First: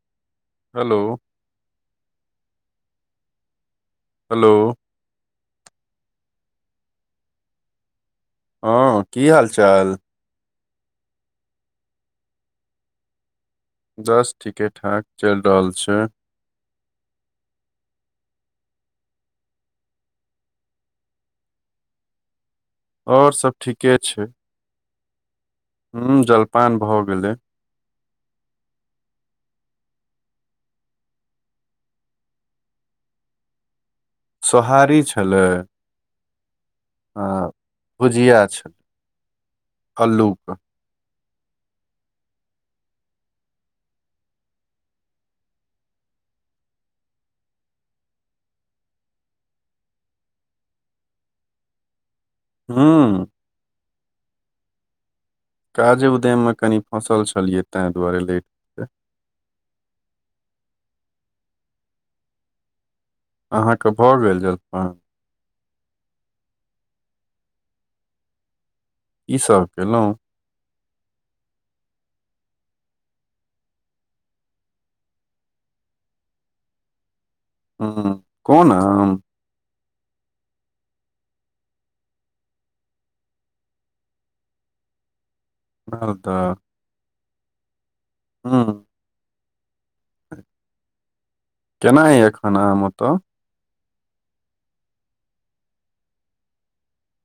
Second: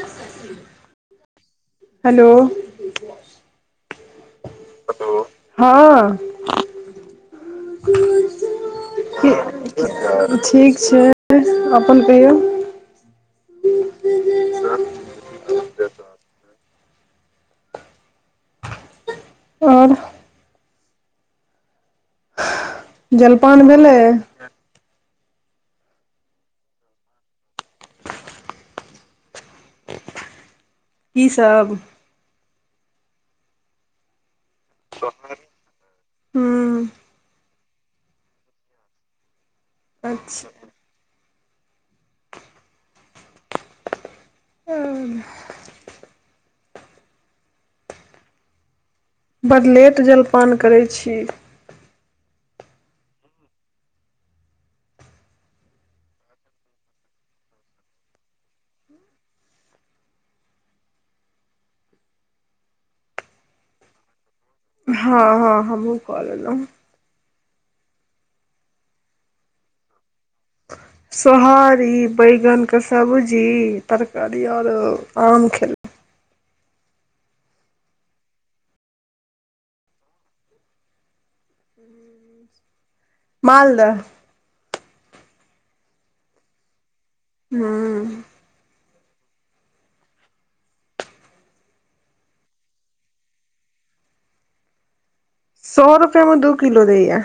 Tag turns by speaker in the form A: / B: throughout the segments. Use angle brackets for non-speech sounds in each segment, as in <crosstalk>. A: ा C <inaudible>
B: hello
A: hello
B: hello
A: hello हँ
B: हँ की हाल चाल
A: ठीक छै अपन कहियौ
B: बस ठीके ठाक चलि रहल छै
A: आओर
B: और सब
A: जलपान भेलै
B: ठीके ह जलपान भए गेलै
A: की सब
B: सोहारी छलै
A: हूँ
B: आ भुजिया छ
A: अच्छा
B: अल्लूके
A: आ बड लेट जलपान करैत छी
B: हँ काजे उद्ययम मे कनि फँसल छलियै तां दुआरे लेट भेलै अहाँके भऽ गेल जलपन
A: हँ हँ हमहुँ कऽ लेलहुँ
B: की सब कयलहुँ
A: <inaudible> सोहारी बैगनके सब्जी तरकारी आओरो आम खेलहु
B: ह कोन आम
A: मालदह
B: मालदह
A: हँ
B: हँ केना य एखन आम ओतऽ
A: सए रुपआमे दू किलो दय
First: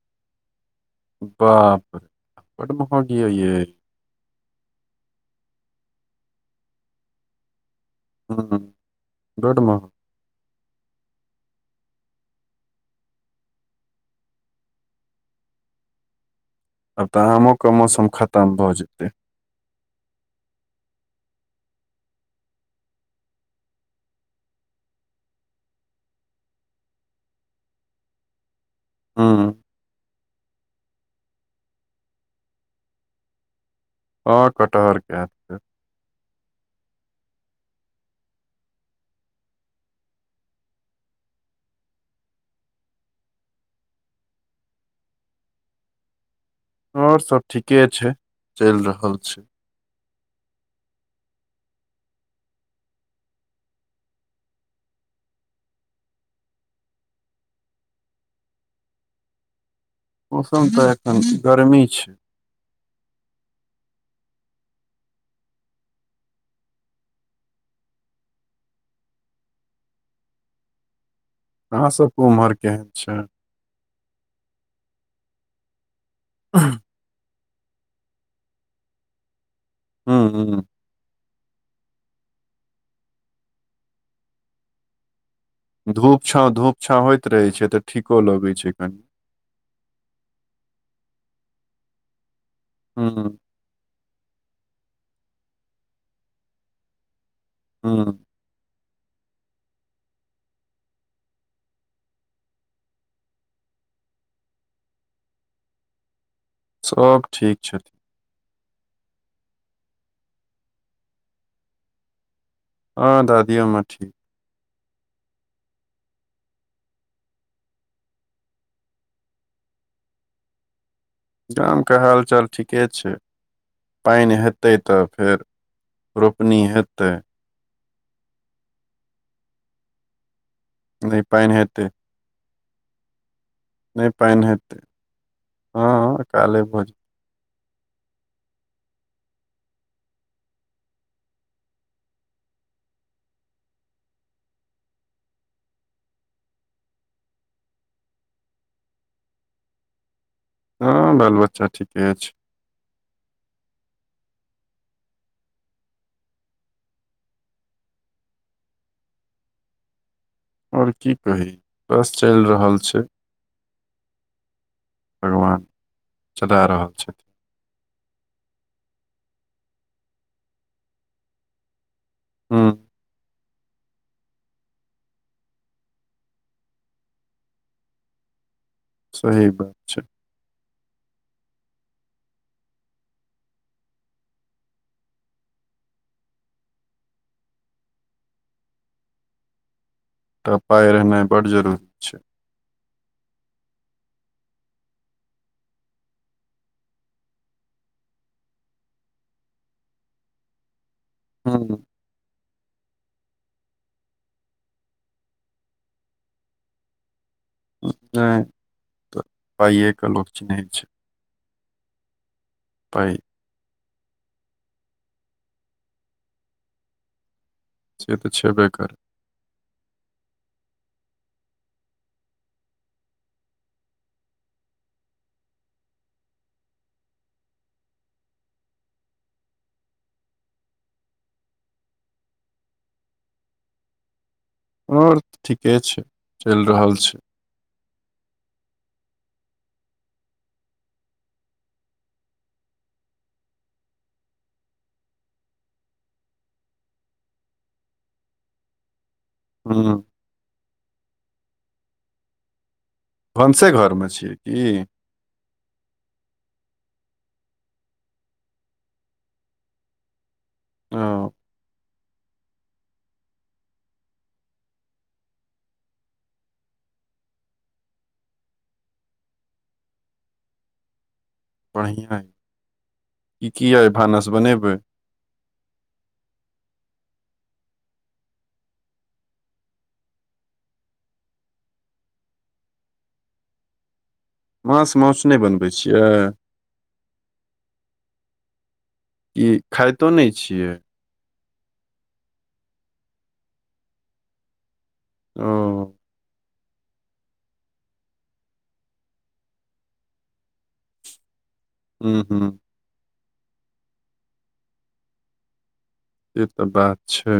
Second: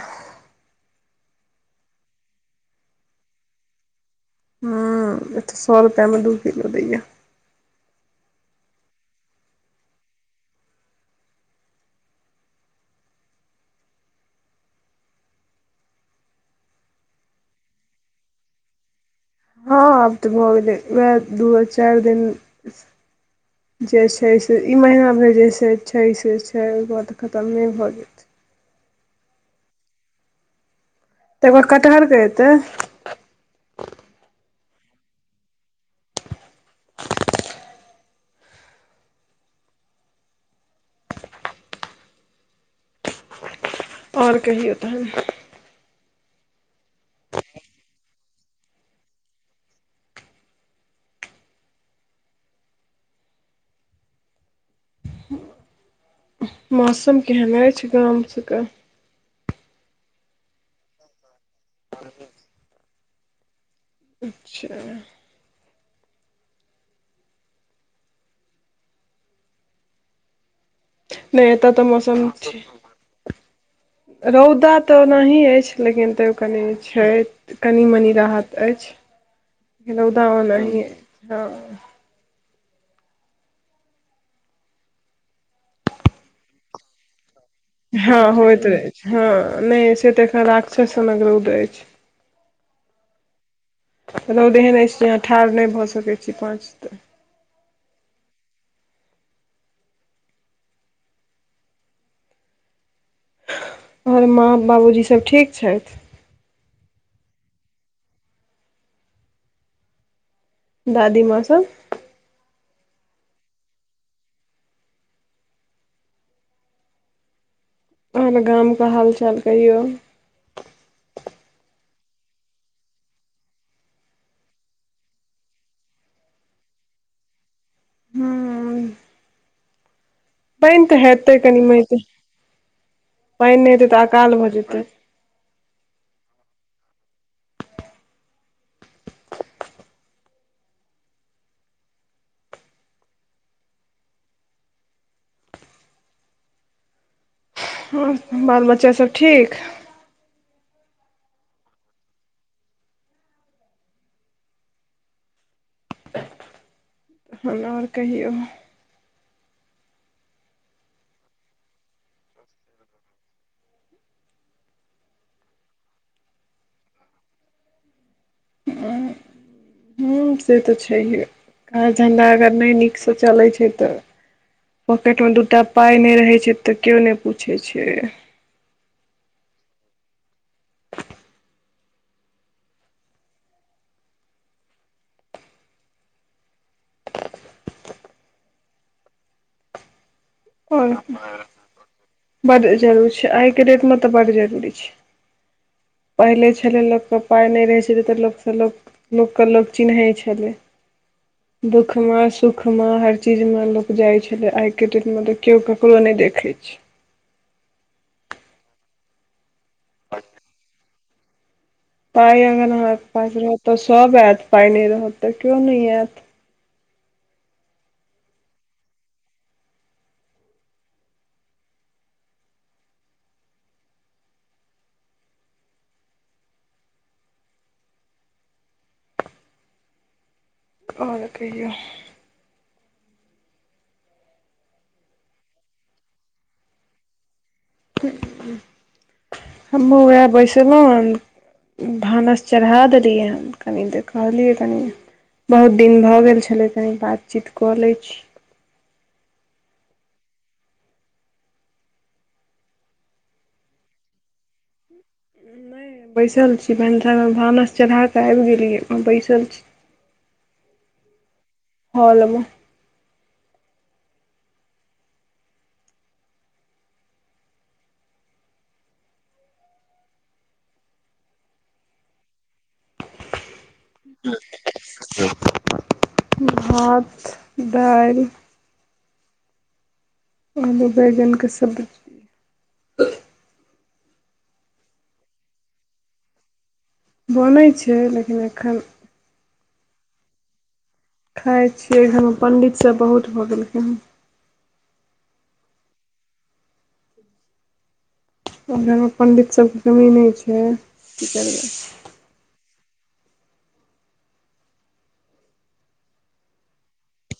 B: बाप बड महगी य ये
A: हूँ ए तऽ सए रुपआमे दू कििलो दए
B: हूँ बड महग आब तऽ आमो के मौसम खतम भऽ जेतै
A: हँ आब तऽ मो गेल वएह दू चारि दिन जे छै से ई महीनामे जे से छै से छै ओ ब तऽ खतम नहि भऽ गेल
B: हँ
A: तऽर कटहरके एतै
B: हँ कटहरके फेर
A: आओर कहियौ तन
B: आऔर सब ठीके छै चलि रहल छै
A: मौसम केहन आ छै गाम सब क
B: मौसम तऽ एखन गर्मी छै
A: अच्छा नहि एतऽ तऽ
B: अहाँ
A: मौसम
B: सबके उम्हर
A: छै
B: केहन छै
A: रौदा तऽ ओनाही अछि लेकिन तऽ कनि छै कनि मनी राहत अछि रौदा
B: हूँ
A: ओनाही अछि हँ
B: धूप छा धूप छा होइत रहै छै तऽ
A: हँ
B: ठीको लगै
A: होइत रहे
B: कनि
A: छै हँ नहि से तऽ एखन राक्षस रौद अछि
B: हँ
A: रौद एहन अछि जे अहाँ ठाढ़ नहि भऽ सकैत छी पाँच तऽ
B: हँ
A: आओर माँ बाबूजी सब ठीक छथि
B: सब ठीक छै
A: दादीमाँ सब
B: हँ दादियौमे ठीक
A: हर गामके हालचाल कहिौ
B: गामके हालचाल ठीके छै पानि हेतै तऽ फेर रोपनी हेतै
A: हूँ बैन तऽ
B: नहि
A: हतैक
B: पानि हेतै
A: निमत बैनत
B: नहि पानि हेतै हँ अकाले भोज
A: हँ बाल बच्चाभ ठीक
B: हँ बाल बच्चा ठीके छै
A: ह आओर कहियौ
B: और की कही बस चलि रहल छै भगवान चला रहल छथि
A: आ <unintelligible> ह से तऽ छैहे काज धन्धा अगर
B: हूँ
A: नहि नीकसँ चलै छै तऽ पॉकेट में दूटा पााय नहि रहे छै तऽ केो ने पूछे छै
B: सही बात छै एकटा पााय
A: आओर
B: रहनाइ बड जरूरी छै
A: बड जरूरी छै आइ के डेटमे तऽ बड जरूरी छै पहिले छलै लोकके पाइ नहि रहैत छलै तऽ लोकसँ लोक लोकके लोक चिन्हैत छलै
B: हूँ
A: दुख सुखमे सुखमे हर चीजमे लोक जाइत छलै आइके डेटमे तऽ केओ ककरो नहि देखै छै
B: नहि पइए लोक चिनै छै
A: पाइ अगर अहाँके
B: पाइ
A: पास रहतऽ सभ आयत पाइ नहि रहत तऽ केओ नहि आयत
B: से तऽ छेबे करै
A: आओर कहियौ
B: आओरऽ ठीके छै चलि रहल छै
A: उएह बैसलहुन भानस चढ़ा देलियै हन कनि तऽ कहलियै कनि बहुत दिन भऽ गेल छले तनी बातचीत कऽ ले छी
B: हँ भनसेघरमे छियै कि
A: नहि बैसल छी भनसामे भानस चढ़ा कऽ आब गेलियै बैसल छी <inaudible>
B: ओ
A: हँ लबै
B: बढ़िया ई की यइ भानस बनेबै
A: ह <inaudible> भात दालि आलु बैगन क सब्जि
B: माछ मौस नहि बनबै छियै
A: बनै छै लेकिन एखन
B: ई खाइतो नहि छियै
A: खाय छियै घर पंडित सब बहुत भऽ गेलखिन हेँ
B: ओ
A: ओ घरमे पण्डित सभके कमी नहि छै की करबै
B: हू हू से तऽ बात छै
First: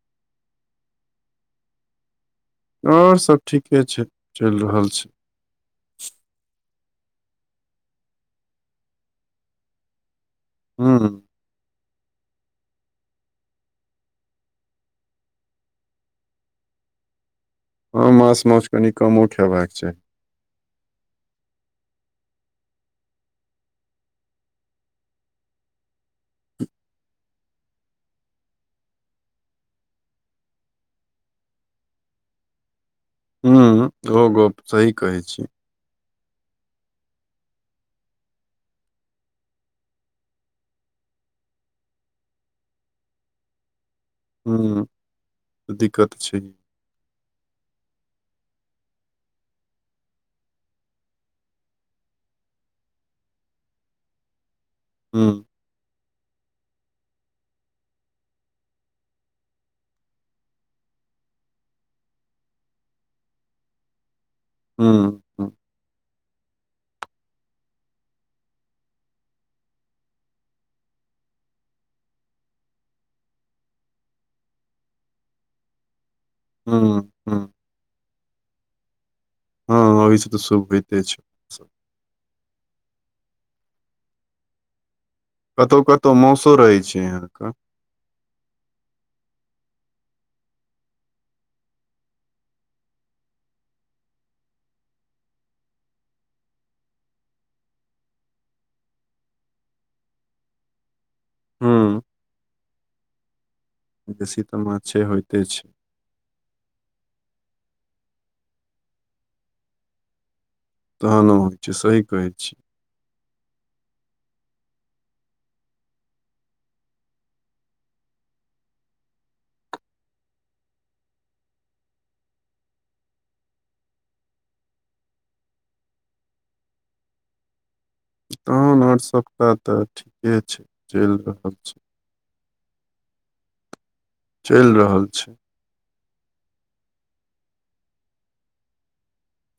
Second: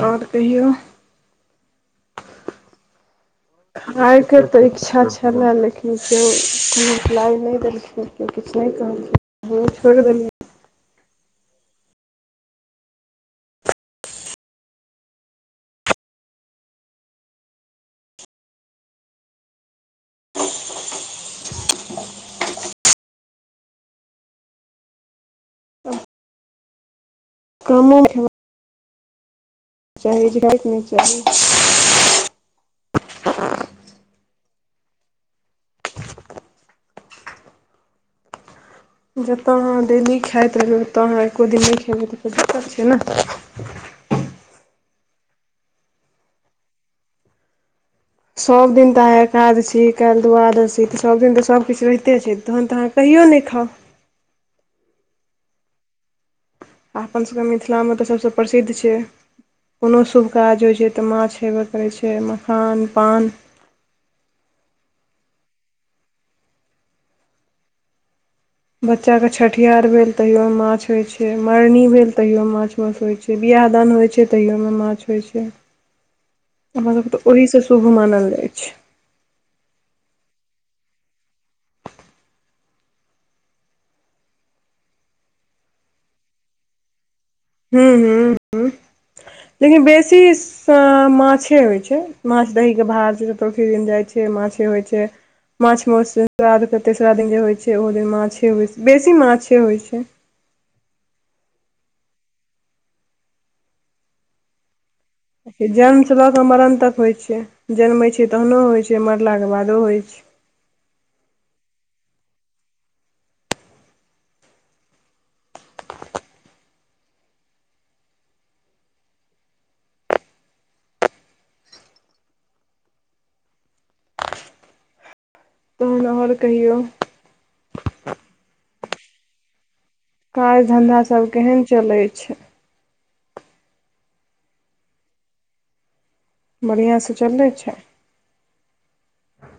A: आओर कहियौ
B: ओर सब ठीके छै चैल रहल छै
A: हमय लेकिन केओ कोनोपलाइ नहि देलखिन केओ किछ नहि कहल ह छोड़ देलियै
B: हू हँ मास मौछ कनि कमो खयबाक चाहि
A: <unintelligible> कम <unintelligible> चाही झके नहि चाही
B: हू ओहो गप सही कहै छी
A: जतय अहाँ डेली खाइत रहै ओतय अहाँ एक्को दिन नहि खेबै तऽ को दिक्कत छै ने
B: ह दिक्कत छै
A: सभ दिन तऽ अहाँ एकादशी काल्हि द्वादशी तऽ सभदिन तऽ सभकिछु रहिते छै तहन तऽ अहाँके कहियो नहि खाउ
B: हँ
A: आपनसभके मिथिलामे तऽ सभसँ प्रसिद्ध छै कोनो शुभ काज होइत छै तऽ माछ हेबय करैत छै मखान पान
B: हँ
A: बच्चा के छठिहार भेल तहियो मे माछ होय छै मरनी भेल तहियो माछ मास होइ छै बियाह दान होइत छै तहियोमे माछ होइत छै हमर
B: हुँ
A: सभके तऽ
B: हुँ
A: ओहिसँ शुभ मानल जाइ छै
B: हँ ओहिसँ तऽ शुभ होइते छै कतहु कतहु मासो रहै छै यहाँके
A: हू हू ह लेकिन बेसी सँ माछे होइत छै माछ दहीके बार छैतौथी दिन जाइत छै माछे होइत छै माछ मौस सरा तेसरा दिन जे होइत छै ओहो दिन माछे होइत छै बेसी माछे होइत छै
B: हुँ बेसी तऽ माछे होइ
A: जन्मसँ लऽ कऽ मरण तक होइत छै जन्मैत छै तहनो होइत छै मरलाके बादो होइत छै
B: तहन होइ छै सही कहै छीयै
A: तोहन आओर कहियौ
B: तहन ओर कतै तऽ छै ठीके
A: काज धन्धा
B: चलि
A: सब
B: रहल
A: केहन चलै छै
B: चैल रहल छै
A: बढ़ियासँ चलै छै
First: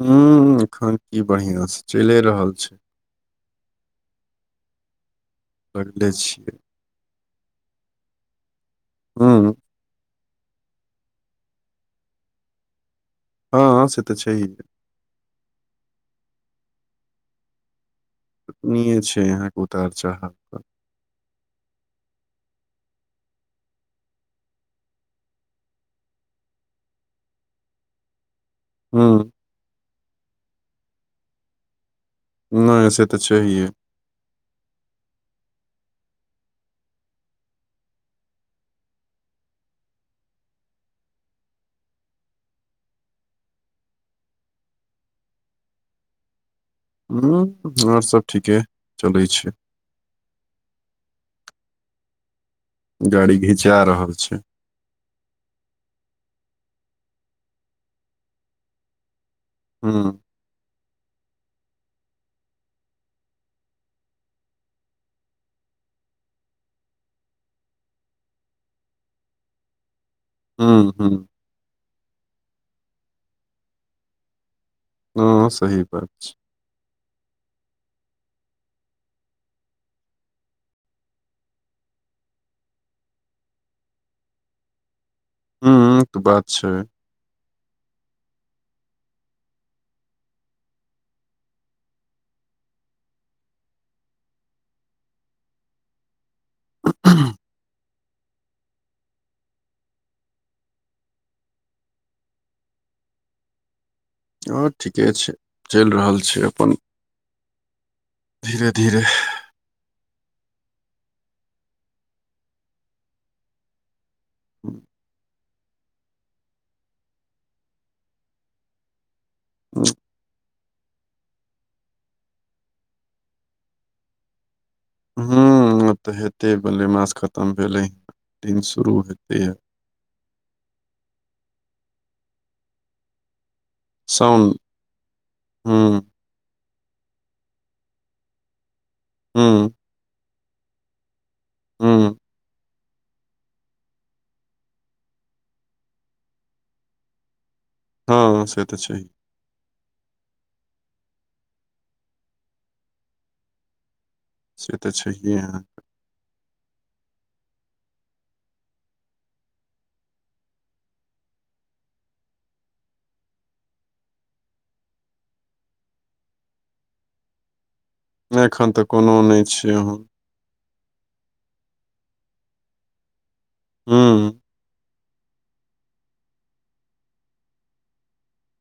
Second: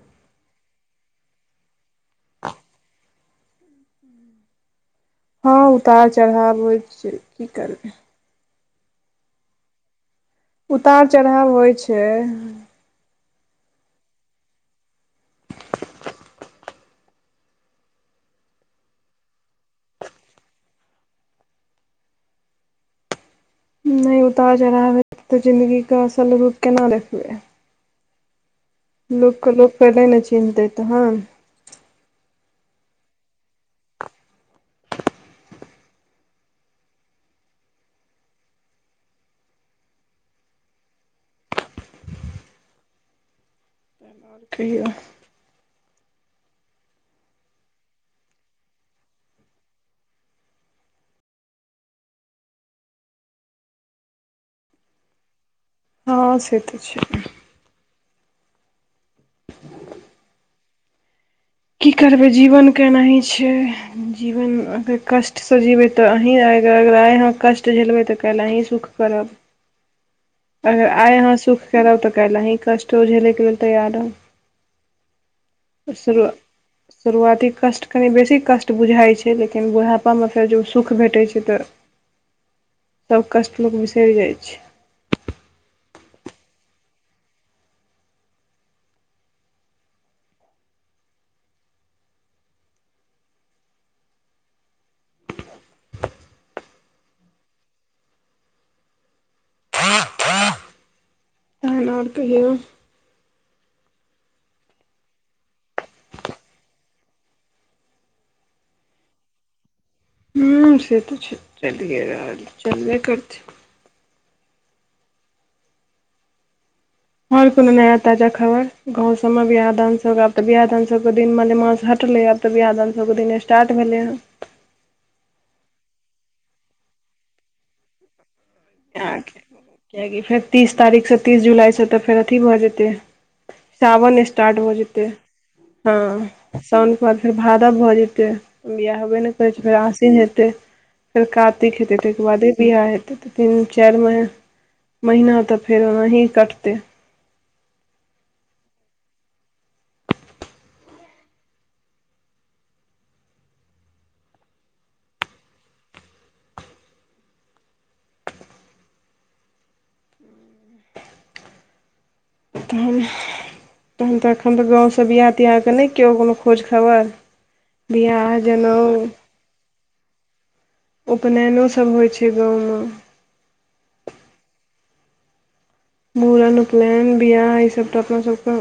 B: हं हं एखन की बढ़ियां से चैले रहल छै
A: हँ उतार
B: लगले छियै
A: चढ़ाबै होए छै की करबै
B: उं
A: उतार चढ़ाव होइ छै
B: हँ से तऽ छहिए निहे छै अहाँ क उतार चराउ
A: नहि उतार चढ़बै हेते तऽ जिन्दगीके असल रूप केना देखबै
B: हुँ,
A: लोग के लोक पहिले ने चिन्हतै तहन
B: नहि ऐसे तऽ छैहिए
A: किया
B: हू आओर सब ठीके चलै छै गाड़ी घिचा रहल छै
A: हँ से तऽ छै
B: हँ
A: <unintelligible> की करबै जीवन केनाही छै जीवन अगर कष्ट क से जीबै तऽ अही आग आइाँ कष्ट झेलबै तऽ काल्ह अही सुख करब अगर
B: हुँ,
A: आइ
B: हुँ,
A: अहाँ सुख करब तऽ काइल आहि कष्टो झेलैक लेल तैयार हो
B: हँ सही बात छै
A: शुरुआती कष्ट कनि बेसी कष्ट बुझाइत छै लेकिन बुढापामे फेर ज सुख भेटैत छै तऽ तब कष्ट लोक बिसरी जाइ छै
B: ह तऽ बात छै <unintelligible>
A: तहन आओर कहियो
B: ओ ठीके छै चैल रहल छै अपन धीरे धीरे
A: हु से तऽ छै <unintelligible> चलि रहल चलबे करत
B: ह्म <inaudible>
A: आर कोनो नया ताजा खबर गाव सब में बियाह दान हो बियाह दान सबके दिन मने मास हटलै आब तऽ बिआह दन सबके दिन स्टार्ट भेलै हं
B: ब तऽ हेते बल्ले मास खतम भेले ह दिन शुरू हेते
A: किएकी फेर तीस तारीखसँ तीस जुलाइसँ तऽ फेर अथी भऽ जेतै सावन
B: साउन
A: स्टार्ट हो जेते
B: हुँ,
A: हँ शाउनके बाद फेर भादव भऽ जेतै बियाह होबे नहि करै छै
B: हुँ,
A: फेर आसिन हेतै फेर कातिक हेै
B: हुँ,
A: ताहिके बादे बियाह हेतै तऽ तीन चारि म महिना तऽ फेर ओनाह कटते
B: हँ से तऽ छैए से तऽ छहिए अहाँके
A: <unintelligible> तहन तऽ एखन तऽ गावसँ बियाह तियाहके नहि क्यों कोनो खोज खबर बियाह जनोउ
B: सुनै छियै अहाँ
A: उपनयनो सभ होइ छै गाँवमे
B: हूं
A: मूरन उपनयन बिआह ई सब तऽ अपना सबके